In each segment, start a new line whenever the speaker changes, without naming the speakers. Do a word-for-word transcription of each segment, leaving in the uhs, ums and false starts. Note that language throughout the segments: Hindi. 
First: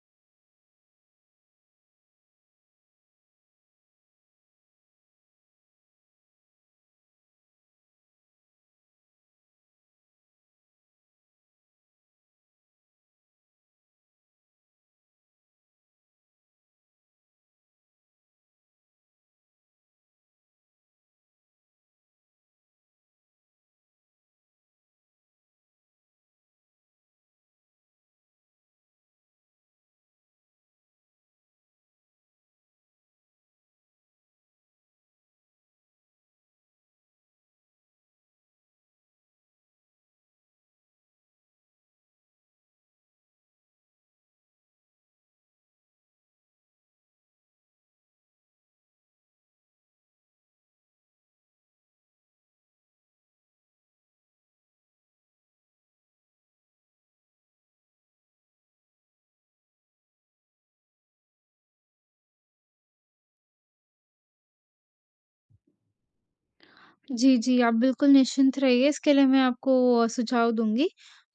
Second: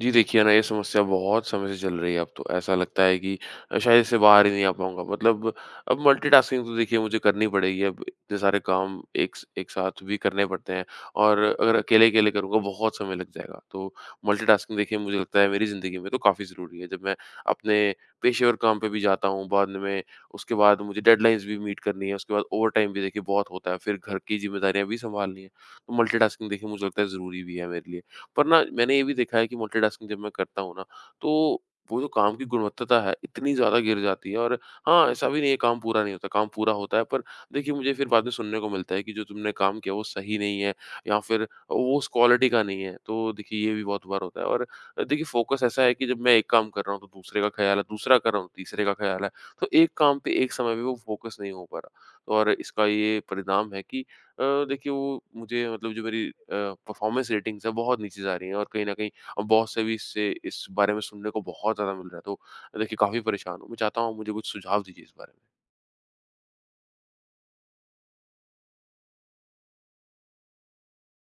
जी देखिए ना, ये समस्या बहुत समय से चल रही है अब तो। ऐसा लगता है कि अ, शायद इससे बाहर ही नहीं आ पाऊँगा। मतलब अब मल्टीटास्किंग तो देखिए मुझे करनी पड़ेगी अब, इतने सारे काम एक स एक साथ भी करने पड़ते हैं और अगर अकेले-अकेले करूँगा बहुत समय लग जाएगा। तो मल्टीटास्किंग देखिए मुझे लगता है मेरी ज़िंदगी में तो काफ़ी ज़रूरी है। जब मैं अपने पेशेवर काम पे भी जाता हूँ बाद में, उसके बाद मुझे डेडलाइन्स भी मीट करनी है, उसके बाद ओवरटाइम भी देखिए बहुत होता है, फिर घर की ज़िम्मेदारियाँ भी सँभालनी हैं। तो मल्टीटास्किंग देखिए मुझे लगता है ज़रूरी भी है मेरे लिए। पर ना मैंने ये भी देखा है कि मल्टीटास्किंग जब मैं करता हूँ ना तो वो जो काम की गुणवत्ता है इतनी ज़्यादा गिर जाती है और हाँ, ऐसा भी नहीं है काम पूरा नहीं होता, काम पूरा होता है पर देखिए मुझे फिर बाद में सुनने को मिलता है कि जो तुमने काम किया वो सही नहीं है, या फिर वो उस क्वालिटी का नहीं है। तो देखिए ये भी बहुत बार होता है। और देखिए फ़ोकस ऐसा है कि जब मैं एक काम कर रहा हूँ तो दूसरे का ख़्याल है, दूसरा कर रहा हूँ तो तीसरे का ख़्याल है। तो एक काम पे एक समय में वो फ़ोकस नहीं हो पा रहा, तो और इसका ये परिणाम है कि अ, देखिए वो मुझे, मतलब, जो मेरी परफॉर्मेंस रेटिंग्स है बहुत नीचे जा रही हैं, और कहीं ना कहीं अब बॉस से भी इससे इस बारे में सुनने को बहुत ज़्यादा मिल रहा है। तो देखिए काफ़ी परेशान हूँ, मैं चाहता हूँ मुझे कुछ सुझाव दीजिए इस बारे में।
जी, जी, आप बिल्कुल निश्चिंत रहिए इसके लिए मैं आपको अ, सुझाव दूँगी।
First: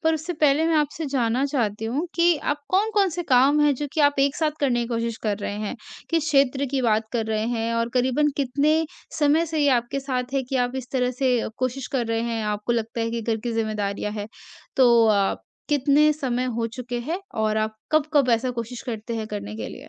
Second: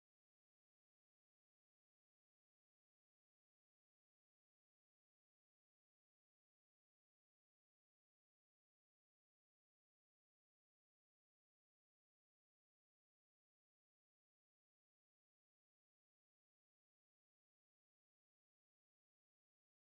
पर उससे पहले मैं आपसे जानना चाहती हूँ कि आप कौन-कौन से काम हैं जो कि आप एक साथ करने की कोशिश कर रहे हैं? किस क्षेत्र की बात कर रहे हैं और करीबन कितने समय से ये आपके साथ है कि आप इस तरह से अ, कोशिश कर रहे हैं, आपको लगता है कि घर की ज़िम्मेदारियाँ हैं? तो अ, कितने समय हो चुके हैं और आप कब-कब ऐसा कोशिश करते हैं करने के लिए?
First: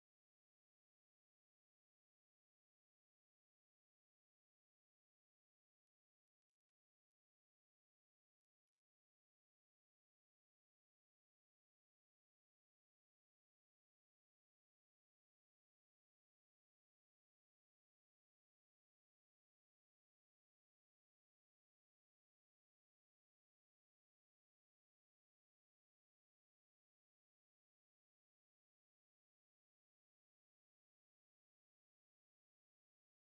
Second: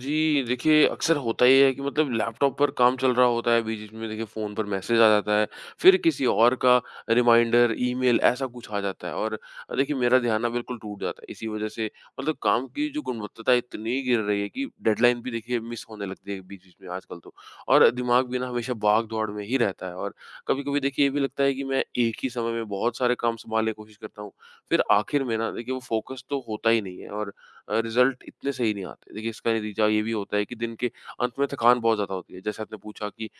जी, देखिए अक्सर होता ही है कि, मतलब, लैपटॉप पर काम चल रहा होता है, बीच-बीच में देखिए फ़ोन पर मैसेज आ जाता है, फिर किसी और का रिमाइंडर, ईमेल ऐसा कुछ आ जाता है, और देखिए मेरा ध्यान ना बिल्कुल टूट जाता है। इसी वजह से, मतलब, काम की जो गुणवत्ता है इतनी गिर रही है कि डेडलाइन भी देखिए मिस होने लगती है बीच-बीच में आजकल तो। और दिमाग भी ना हमेशा भाग-दौड़ में ही रहता है, और कभी-कभी देखिए ये भी लगता है कि मैं एक ही समय में बहुत सारे काम सँभालने की कोशिश करता हूँ, फिर आखिर में ना देखिए वो फ़ोकस तो होता ही नहीं है, और अ, रिज़ल्ट इतने सही नहीं आते। देखिए इसका नतीजा ये भी होता है कि दिन के अंत में थकान बहुत ज़्यादा होती है। जैसे आपने पूछा कि अ,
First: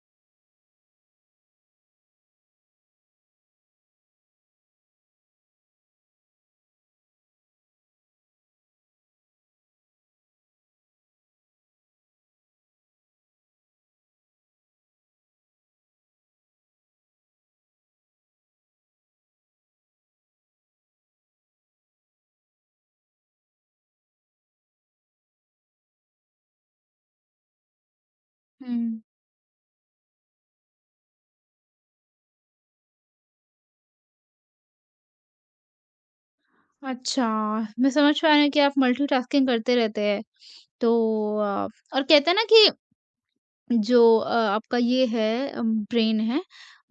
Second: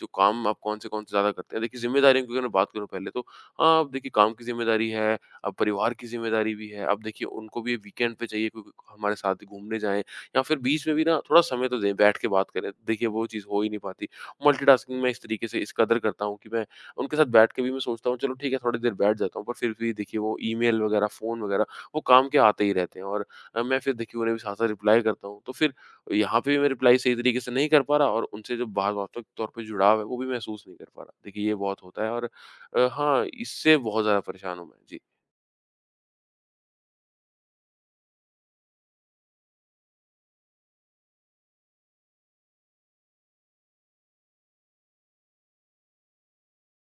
जो काम आप कौन-से-कौन से कौन से ज़्यादा करते हैं। देखिए ज़िम्मेदारियों की अगर मैं बात करूँ पहले, तो हाँ, अब देखिए काम की ज़िम्मेदारी है, अब परिवार की ज़िम्मेदारी भी है। अब देखिए उनको भी वीकेंड पे चाहिए क्योंकि हमारे साथ घूमने जाएँ, या फिर बीच में भी ना थोड़ा समय तो दें, बैठ के बात करें। देखिए वो चीज़ हो ही नहीं पाती। मल्टीटास्किंग मैं इस तरीके से, इस कदर करता हूँ कि मैं उनके साथ बैठ के भी मैं सोचता हूँ, चलो ठीक है थोड़ी देर बैठ जाता हूँ। पर फिर भी देखिए वो ईमेल वगैरह, फ़ोन वगैरह, वो काम के आते ही रहते हैं, और अ, मैं फिर देखिए उन्हें भी साथ-साथ रिप्लाई करता हूँ। तो फिर यहाँ पे भी मैं रिप्लाई सही तरीके से नहीं कर पा रहा, और उनसे जो भाव
हुँ,
भावात्मक तौर पे जुड़ाव है वो भी महसूस नहीं कर पा रहा। देखिए ये बहुत होता है। और अ, हाँ, इससे बहुत ज़्यादा परेशान हूँ मैं। जी।
अच्छा, मैं समझ पा रही हूँ कि आप मल्टीटास्किंग करते रहते हैं। तो अ, और कहते हैं ना कि जो अ, आपका ये है ब्रेन है,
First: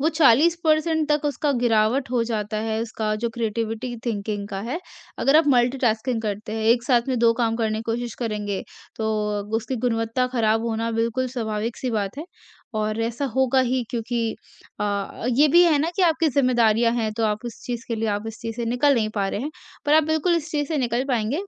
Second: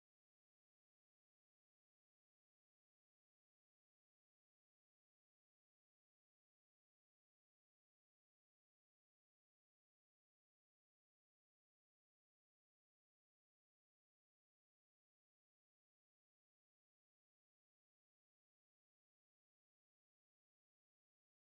वो चालीस प्रतिशत तक उसका गिरावट हो जाता है, उसका जो क्रिएटिविटी थिंकिंग का है। अगर आप मल्टीटास्किंग करते हैं, एक साथ में दो काम करने की कोशिश करेंगे, तो उसकी गुणवत्ता खराब होना बिल्कुल स्वाभाविक-सी बात है और ऐसा होगा ही, क्योंकि अ, ये भी है ना कि आपकी ज़िम्मेदारियाँ हैं तो आप उस चीज़ के लिए आप इस चीज़ से निकल नहीं पा रहे हैं। पर आप बिल्कुल इस चीज़ से निकल पाएँगे।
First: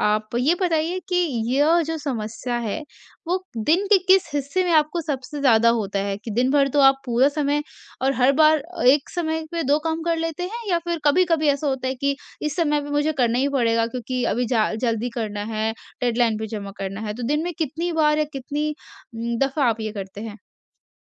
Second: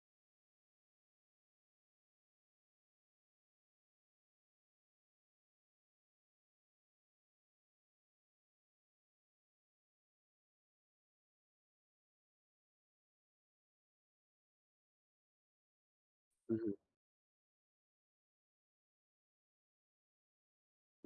आप ये बताइए कि यह जो समस्या है, वो दिन के किस हिस्से में आपको सबसे ज़्यादा होता है? कि दिन भर तो आप पूरा समय और हर बार एक समय पे दो काम कर लेते हैं, या फिर कभी-कभी ऐसा होता है कि इस समय पे मुझे करना ही पड़ेगा क्योंकि अभी जा जल्दी करना है, डेडलाइन पे
हुँ,
जमा
हुँ।
करना है। तो दिन में कितनी बार या कितनी उम, दफ़ा आप ये करते हैं?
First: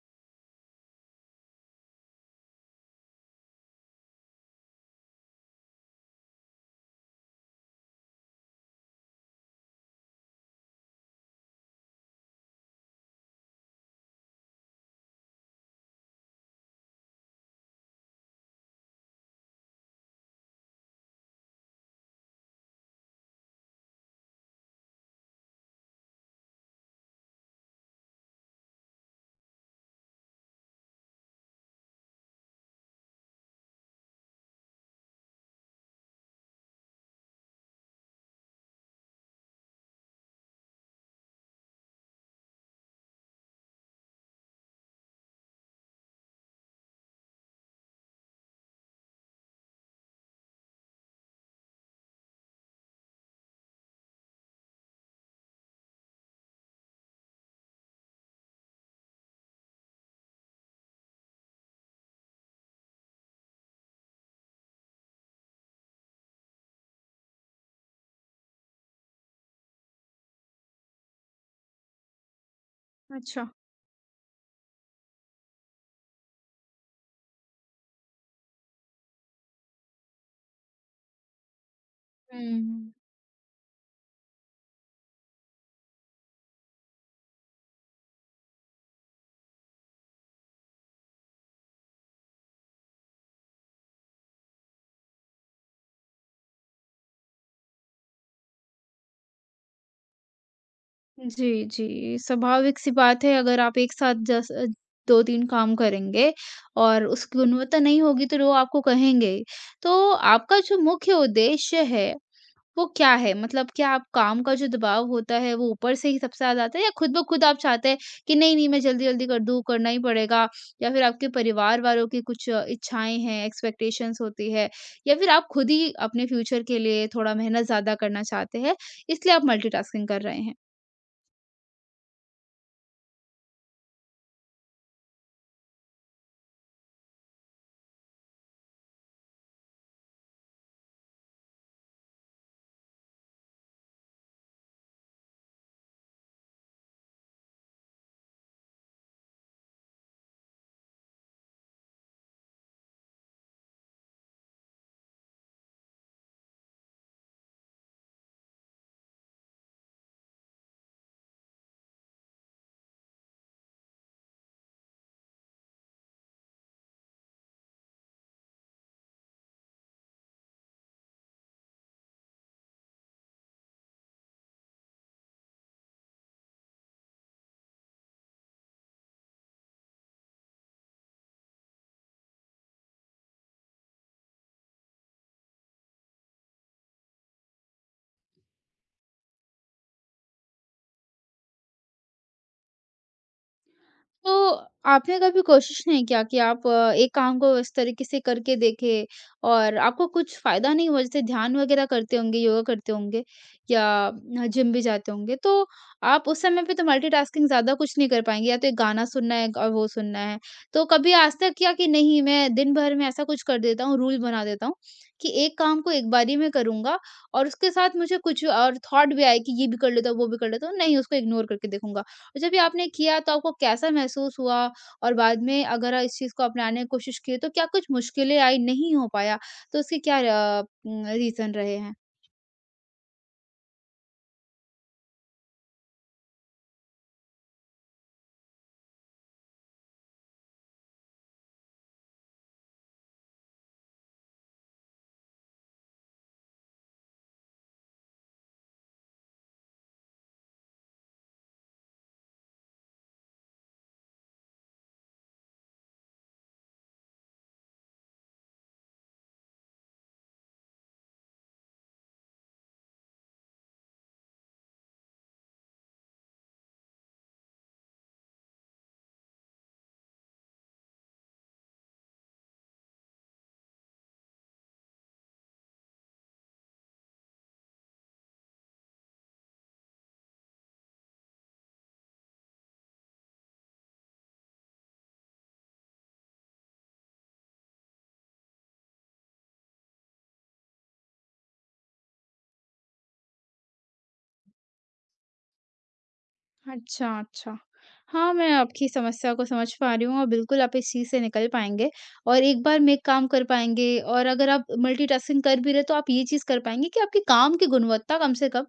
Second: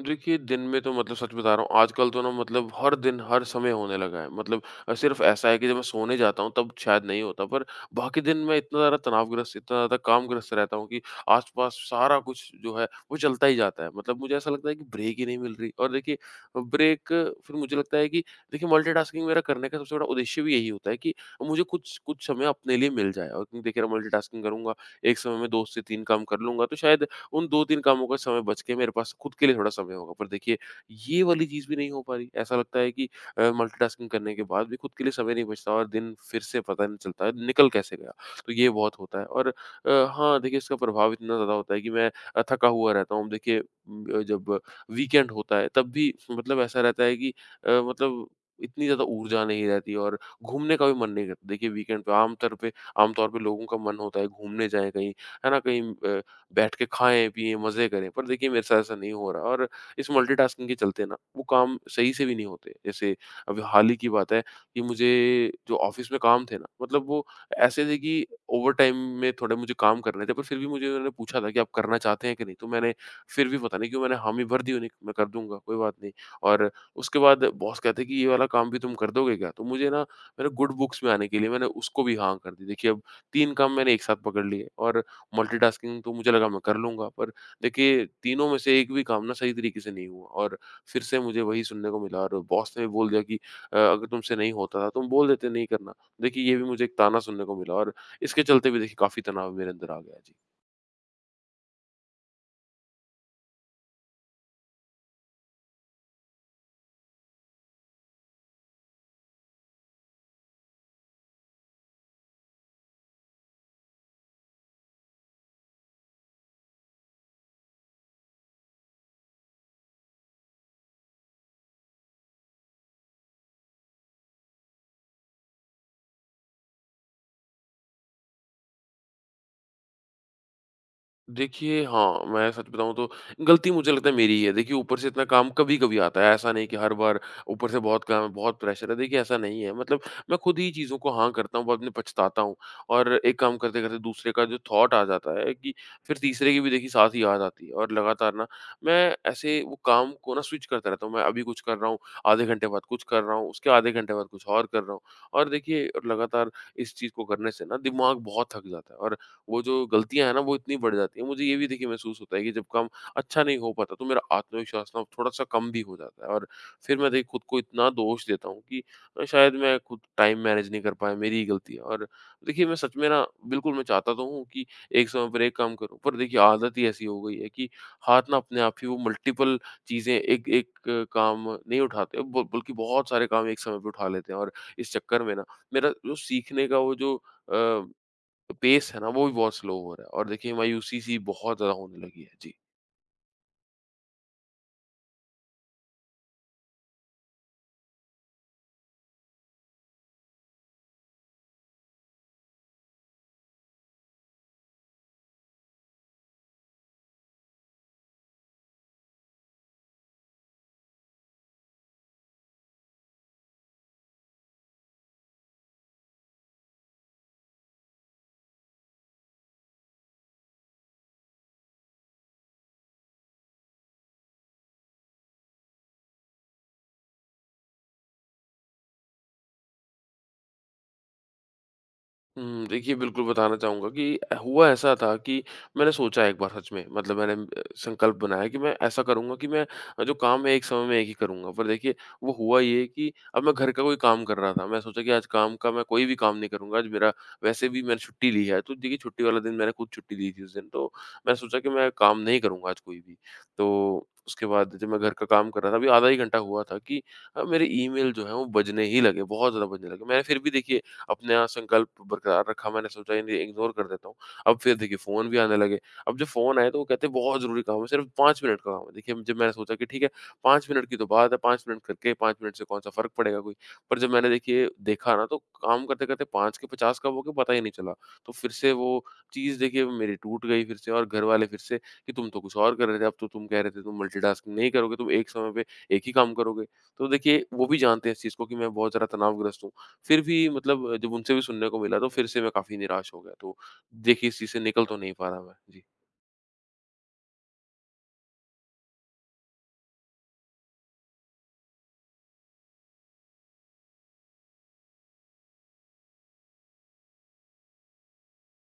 देखिए, दिन में तो, मतलब, सच बता रहा हूँ, आजकल तो ना, मतलब, हर दिन, हर समय होने लगा है। मतलब अ, सिर्फ़ ऐसा है कि जब मैं सोने जाता हूँ, तब शायद नहीं होता, पर बाकी दिन मैं इतना ज़्यादा तनावग्रस्त, इतना ज़्यादा कामग्रस्त रहता हूँ कि आस-पास सारा कुछ जो है, वो चलता ही जाता है। मतलब मुझे ऐसा लगता है कि ब्रेक ही नहीं मिल रही। और देखिए, ब्रेक, फिर मुझे लगता है कि देखिए, मल्टीटास्किंग मेरा करने का सबसे बड़ा उद्देश्य भी यही होता है कि मुझे कुछ कुछ समय अपने लिए मिल जाए, और क्योंकि देखिए, मल्टीटास्किंग करूँगा, एक समय में दो से तीन काम कर लूँगा, तो शायद उन दो-तीन कामों का समय बच के मेरे पास खुद के लिए थोड़ा समय होगा। पर देखिए ये वाली चीज़ भी नहीं हो पा रही। ऐसा लगता है कि अ, मल्टीटास्किंग करने के बाद भी खुद के लिए समय नहीं बचता, और दिन फिर से पता नहीं चलता है निकल कैसे गया। तो ये बहुत होता है। और अ, हाँ, देखिए इसका प्रभाव इतना ज़्यादा होता है कि मैं अ, थका हुआ रहता हूँ। देखिए उम, जब वीकेंड होता है तब भी, मतलब, ऐसा रहता है कि अ, मतलब इतनी ज़्यादा ऊर्जा नहीं रहती और घूमने का भी मन नहीं करता। देखिए वीकेंड पे आम तौर पे आम तौर पे लोगों का मन होता है घूमने जाएँ कहीं, है ना? कहीं अ, बैठ के खाएँ, पिएँ, मज़े करें। पर देखिए मेरे साथ ऐसा नहीं हो रहा, और इस मल्टीटास्किंग के चलते ना वो काम सही से भी नहीं होते। जैसे अभी हाल ही की बात है कि मुझे, जो ऑफ़िस में काम थे ना, मतलब, वो ऐसे थे कि ओवरटाइम में थोड़े मुझे काम करने थे, पर फिर भी मुझे उन्होंने पूछा था कि आप करना चाहते हैं कि नहीं? तो मैंने
अच्छा।
फिर भी पता नहीं क्यों मैंने हामी भर दी उन्हें, कि मैं कर दूँगा, कोई बात नहीं। और उसके बाद बॉस कहते हैं कि ये वाला काम भी तुम कर दोगे क्या? तो मुझे ना, मैंने गुड बुक्स में आने के लिए मैंने उसको भी हाँ
हुँ,
कर दी। देखिए
हुँ।
अब तीन काम मैंने एक साथ पकड़ लिए, और मल्टीटास्किंग तो मुझे लगा मैं कर लूँगा, पर देखिए तीनों में से एक भी काम ना सही तरीके से नहीं हुआ। और फिर से मुझे वही सुनने को मिला, और बॉस ने भी बोल दिया कि अ, "अगर तुमसे नहीं होता था, तुम बोल देते नहीं करना।" देखिए ये भी मुझे एक ताना सुनने को मिला, और इसके चलते भी देखिए काफ़ी तनाव मेरे अंदर आ गया। जी।
जी, जी। स्वाभाविक सी बात है, अगर आप एक साथ जस अ, दो-तीन काम करेंगे और उसकी गुणवत्ता नहीं होगी तो लोग आपको कहेंगे। तो आपका जो मुख्य उद्देश्य है वो क्या है? मतलब, क्या आप काम का जो दबाव होता है वो ऊपर से ही सबसे ज़्यादा आता है, या खुद ब खुद आप चाहते हैं कि नहीं-नहीं मैं जल्दी-जल्दी कर दूँ, करना ही पड़ेगा? या फिर आपके परिवार वालों की कुछ इच्छाएँ हैं, एक्सपेक्टेशंस होती है, या फिर आप खुद ही अपने फ्यूचर के लिए थोड़ा मेहनत ज़्यादा करना चाहते हैं, इसलिए आप मल्टीटास्किंग कर रहे हैं?
देखिए, हाँ, मैं सच बताऊँ तो गलती मुझे लगता है मेरी ही है। देखिए, ऊपर से इतना काम कभी-कभी आता है, ऐसा नहीं कि हर बार ऊपर से बहुत काम है, बहुत प्रेशर है, देखिए ऐसा नहीं है। मतलब मैं खुद ही चीज़ों को हाँ करता हूँ, बाद में पछताता हूँ, और एक काम करते-करते दूसरे का जो थॉट आ जाता है कि फिर तीसरे की भी देखिए साथ ही याद आती है, और लगातार ना मैं ऐसे वो काम को ना स्विच करता रहता हूँ। मैं अभी कुछ कर रहा हूँ, आधे घंटे बाद कुछ कर रहा हूँ, उसके आधे घंटे बाद कुछ और कर रहा हूँ, और देखिए, और लगातार इस चीज़ को करने से ना दिमाग बहुत थक जाता है, और वो जो गलतियाँ हैं ना वो इतनी बढ़ जाती हैं। मुझे ये भी देखिए महसूस होता है कि जब काम अच्छा नहीं हो पाता तो मेरा आत्मविश्वास ना थोड़ा-सा कम भी हो जाता है, और फिर मैं देखिए खुद को इतना दोष देता हूँ कि अ, शायद मैं खुद टाइम मैनेज नहीं कर पाया, मेरी ही गलती है। और देखिए मैं सच में ना, बिल्कुल मैं चाहता तो हूँ कि एक समय पर एक काम करूँ, पर देखिए आदत ही ऐसी हो गई है कि हाथ ना अपने आप ही वो मल्टीपल चीज़ें एक एक अ, काम नहीं उठाते, ब बल्कि बहुत सारे काम एक समय पे उठा लेते हैं, और इस चक्कर में ना मेरा जो सीखने का वो, जो अ, पेस है ना, वो भी बहुत स्लो हो रहा है, और देखिए मायूसी-सी बहुत ज़्यादा होने लगी है। जी।
तो आपने कभी कोशिश नहीं किया कि आप अ, एक काम को इस तरीके से करके देखें और आपको कुछ फायदा नहीं हुआ? जैसे ध्यान वगैरह करते होंगे, योगा करते होंगे, या जिम भी जाते होंगे, तो आप उस समय पे तो मल्टीटास्किंग ज्यादा कुछ नहीं कर पाएंगे, या तो एक गाना सुनना है और वो सुनना है। तो कभी आज तक किया कि नहीं, मैं दिन भर में ऐसा कुछ कर देता हूँ, रूल बना देता हूँ कि एक काम को एक बारी में करूंगा, और उसके साथ मुझे कुछ और थॉट भी आए कि ये भी कर लेता हूँ वो भी कर लेता हूँ, नहीं, उसको इग्नोर करके देखूंगा? और जब ये आपने किया तो आपको कैसा महसूस हुआ? और बाद में अगर इस चीज़ को अपनाने की कोशिश की, तो क्या कुछ मुश्किलें आई, नहीं हो पाया, तो उसके क्या र अ, रीज़न रहे हैं?
हुँ, देखिए बिल्कुल बताना चाहूँगा कि हुआ ऐसा था कि मैंने सोचा एक बार सच में, मतलब मैंने अ, संकल्प बनाया कि मैं ऐसा करूँगा कि मैं जो काम है एक समय में एक ही करूँगा। पर देखिए वो हुआ ये कि अब मैं घर का कोई काम कर रहा था। मैं सोचा कि आज काम का मैं कोई भी काम नहीं करूँगा। आज मेरा, वैसे भी मैंने छुट्टी ली है। तो देखिए छुट्टी वाला दिन, मैंने खुद छुट्टी ली थी उस दिन। तो मैंने सोचा कि मैं काम नहीं करूँगा आज कोई भी। तो उसके बाद जब मैं घर का काम कर रहा था, अभी आधा ही घंटा हुआ था कि अ, मेरे ईमेल जो है वो बजने ही लगे, बहुत ज़्यादा बजने लगे। मैंने फिर भी देखिए अपना संकल्प बरकरार रखा, मैंने सोचा ये नहीं, इग्नोर कर देता हूँ। अब फिर देखिए फ़ोन भी आने लगे। अब जब फ़ोन आए तो वो कहते हैं बहुत ज़रूरी काम है, सिर्फ़ पाँच मिनट का काम है। देखिए जब मैंने सोचा कि ठीक है, पाँच मिनट की तो बात है, पाँच मिनट करके, पाँच मिनट से कौन-सा फ़र्क पड़ेगा कोई। पर जब मैंने देखिए देखा ना, तो काम करते-करते पाँच के पचास कब हो गए पता ही नहीं चला। तो फिर से वो चीज़ देखिए मेरी टूट गई फिर से, और घरवाले फिर से कि तुम तो कुछ और कर रहे थे, अब तो तुम कह रहे थे तुम मल्टीटास्किंग नहीं करोगे, तुम एक समय पे एक ही काम करोगे। तो देखिए वो भी जानते हैं इस चीज़ को कि मैं बहुत ज़्यादा तनावग्रस्त हूँ। फिर भी, मतलब, जब उनसे भी सुनने को मिला तो फिर से मैं काफ़ी निराश हो गया। तो देखिए इस चीज़ से निकल तो नहीं पा रहा मैं। जी।
अच्छा, अच्छा। हाँ, मैं आपकी समस्या को समझ पा रही हूँ, और बिल्कुल आप इस चीज़ से निकल पाएँगे और एक बार में एक काम कर पाएँगे, और अगर आप मल्टीटास्किंग कर भी रहे, तो आप ये चीज़ कर पाएँगे कि आपके काम की गुणवत्ता कम से कम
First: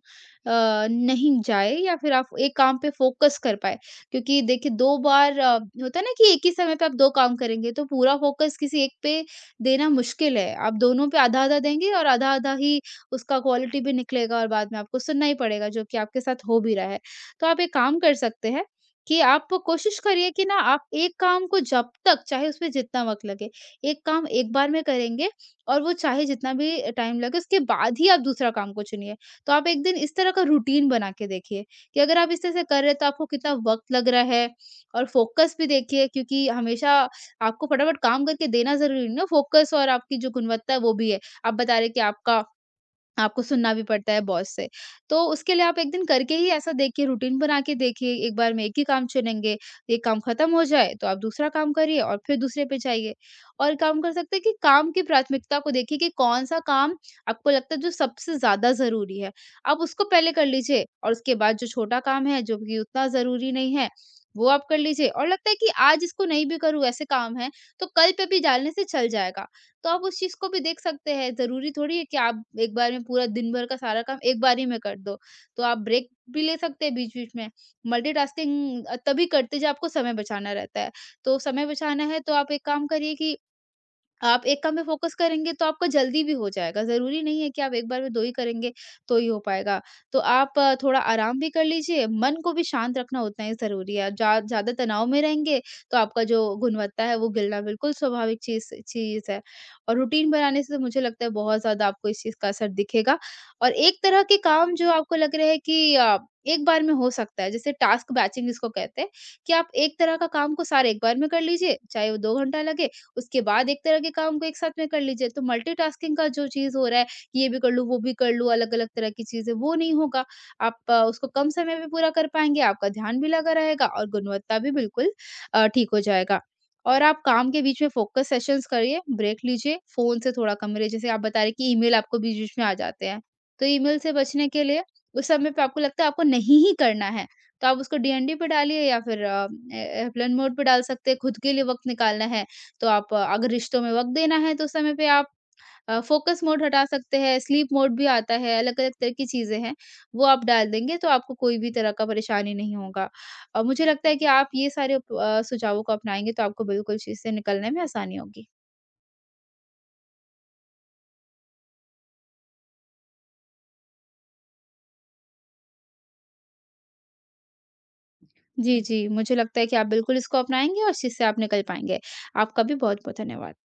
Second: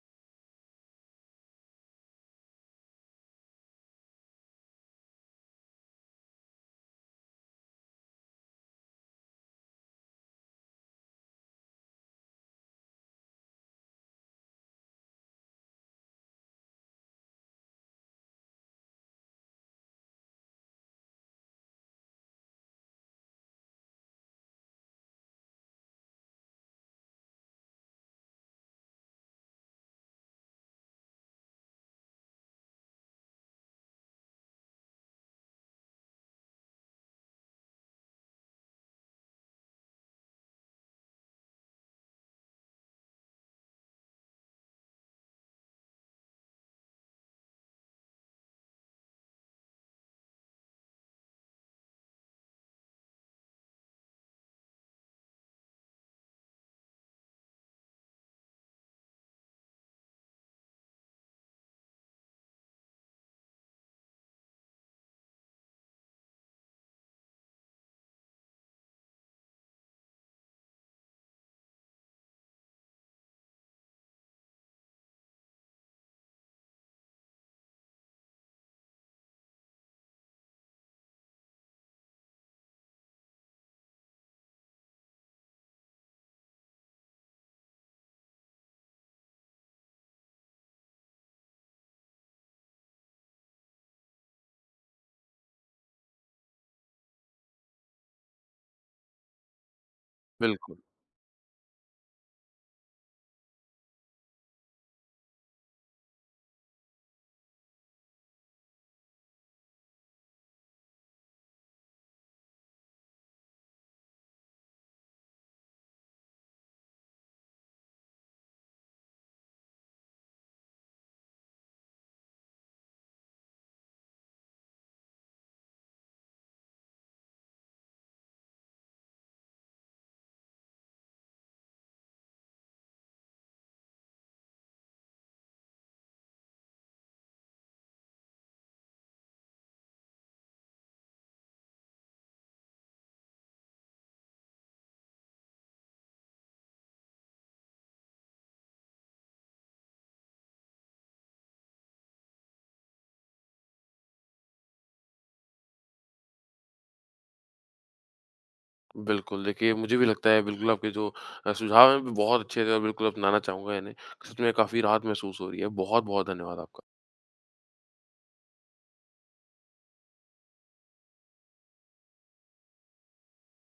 अ, नहीं जाए, या फिर आप एक काम पे फ़ोकस कर पाएँ। क्योंकि देखिए, दो बार अ, होता है ना कि एक ही समय पे आप दो काम करेंगे, तो पूरा फ़ोकस किसी एक पे देना मुश्किल है। आप दोनों पे आधा-आधा देंगे और आधा-आधा ही उसका क्वालिटी भी निकलेगा, और बाद में आपको सुनना ही पड़ेगा, जो कि आपके साथ हो भी रहा है। तो आप एक काम कर सकते हैं कि आप कोशिश करिए कि ना आप एक काम को, जब तक चाहे उसमें जितना वक़्त लगे, एक काम एक बार में करेंगे, और वो चाहे जितना भी टाइम लगे, उसके बाद ही आप दूसरा काम को चुनिए। तो आप एक दिन इस तरह का रूटीन बना के देखिए कि अगर आप इस तरह से कर रहे हैं तो आपको कितना वक़्त लग रहा है, और फ़ोकस भी देखिए, क्योंकि हमेशा आपको फटाफट काम करके देना ज़रूरी नहीं है, फ़ोकस और आपकी जो गुणवत्ता है वो भी है। आप बता रहे हैं कि आपका आपको सुनना भी पड़ता है बॉस से। तो उसके लिए आप एक दिन करके ही ऐसा देखिए, रूटीन बना के देखिए, एक बार में एक ही काम चुनेंगे, एक काम खत्म हो जाए तो आप दूसरा काम करिए, और फिर दूसरे पे जाइए। और काम कर सकते हैं कि काम की प्राथमिकता को देखिए कि कौन-सा काम आपको लगता है जो सबसे ज़्यादा ज़रूरी है, आप उसको पहले कर लीजिए, और उसके बाद जो छोटा काम है, जो कि उतना ज़रूरी नहीं है, वो आप कर लीजिए। और लगता है कि आज इसको नहीं भी करूँ, ऐसे काम हैं, तो कल पे भी डालने से चल जाएगा। तो आप उस चीज़ को भी देख सकते हैं। ज़रूरी थोड़ी है कि आप एक बार में पूरा दिन भर का सारा काम एक बारी में कर दो। तो आप ब्रेक भी ले सकते हैं बीच-बीच में। मल्टीटास्किंग अ, तभी करते जब आपको समय बचाना रहता है। तो समय बचाना है तो आप एक काम करिए कि आप एक काम में फ़ोकस करेंगे तो आपका जल्दी भी हो जाएगा, ज़रूरी नहीं है कि आप एक बार में दो ही करेंगे, तो ही हो पाएगा। तो आप अ, थोड़ा आराम भी कर लीजिए, मन को भी शांत रखना उतना ही ज़रूरी है। जा ज़्यादा तनाव में रहेंगे तो आपका जो गुणवत्ता है वो गिरना बिल्कुल स्वाभाविक चीज़ चीज़ है। और रूटीन बनाने से
बिल्कुल,
तो मुझे लगता है बहुत ज़्यादा आपको इस चीज़ का असर दिखेगा। और एक तरह के काम जो आपको लग रहा है कि अ, एक बार में हो सकता है, जैसे टास्क बैचिंग जिसको कहते हैं, कि आप एक तरह का काम को सारे एक बार में कर लीजिए, चाहे वो दो घंटा लगे, उसके बाद एक तरह के काम को एक साथ में कर लीजिए, तो मल्टीटास्किंग का जो चीज़ हो रहा है कि ये भी कर लूँ, वो भी कर लूँ, अलग-अलग तरह की चीज़ें, वो नहीं होगा। आप अ, उसको कम समय में पूरा कर पाएँगे, आपका ध्यान भी लगा रहेगा और गुणवत्ता भी बिल्कुल अ, ठीक हो जाएगा। और आप काम के बीच में फ़ोकस सेशंस करिए, ब्रेक लीजिए, फ़ोन से थोड़ा कम रहिए। जैसे आप बता रहे कि ईमेल आपको बीच-बीच में आ जाते हैं, तो ईमेल से बचने के लिए उस समय पे आपको लगता है आपको नहीं ही करना है, तो आप उसको डी एन डी पे डालिए, या फिर अ, ए एयरप्लेन मोड पे डाल सकते हैं, खुद के लिए वक़्त निकालना है, तो आप अ, अगर रिश्तों में वक़्त देना है तो उस समय पे आप अ, फ़ोकस मोड हटा सकते हैं, स्लीप मोड भी आता है, अलग-अलग तरह की चीज़ें हैं, वो आप डाल देंगे तो आपको कोई भी तरह का परेशानी नहीं होगा। अ, मुझे लगता है कि आप ये सारे उप अ, सुझावों को अपनाएँगे तो आपको बिल्कुल इस चीज़ से निकलने में आसानी होगी।
बिल्कुल। देखिए मुझे भी लगता है बिल्कुल आपके जो अ, सुझाव हैं वो बहुत अच्छे थे, और बिल्कुल अपनाना चाहूँगा इन्हें। सच में काफ़ी राहत महसूस हो रही है। बहुत-बहुत धन्यवाद आपका।
जी, जी, मुझे लगता है कि आप बिल्कुल इसको अपनाएँगे और इस चीज़ से आप निकल पाएँगे। आपका भी बहुत-बहुत धन्यवाद।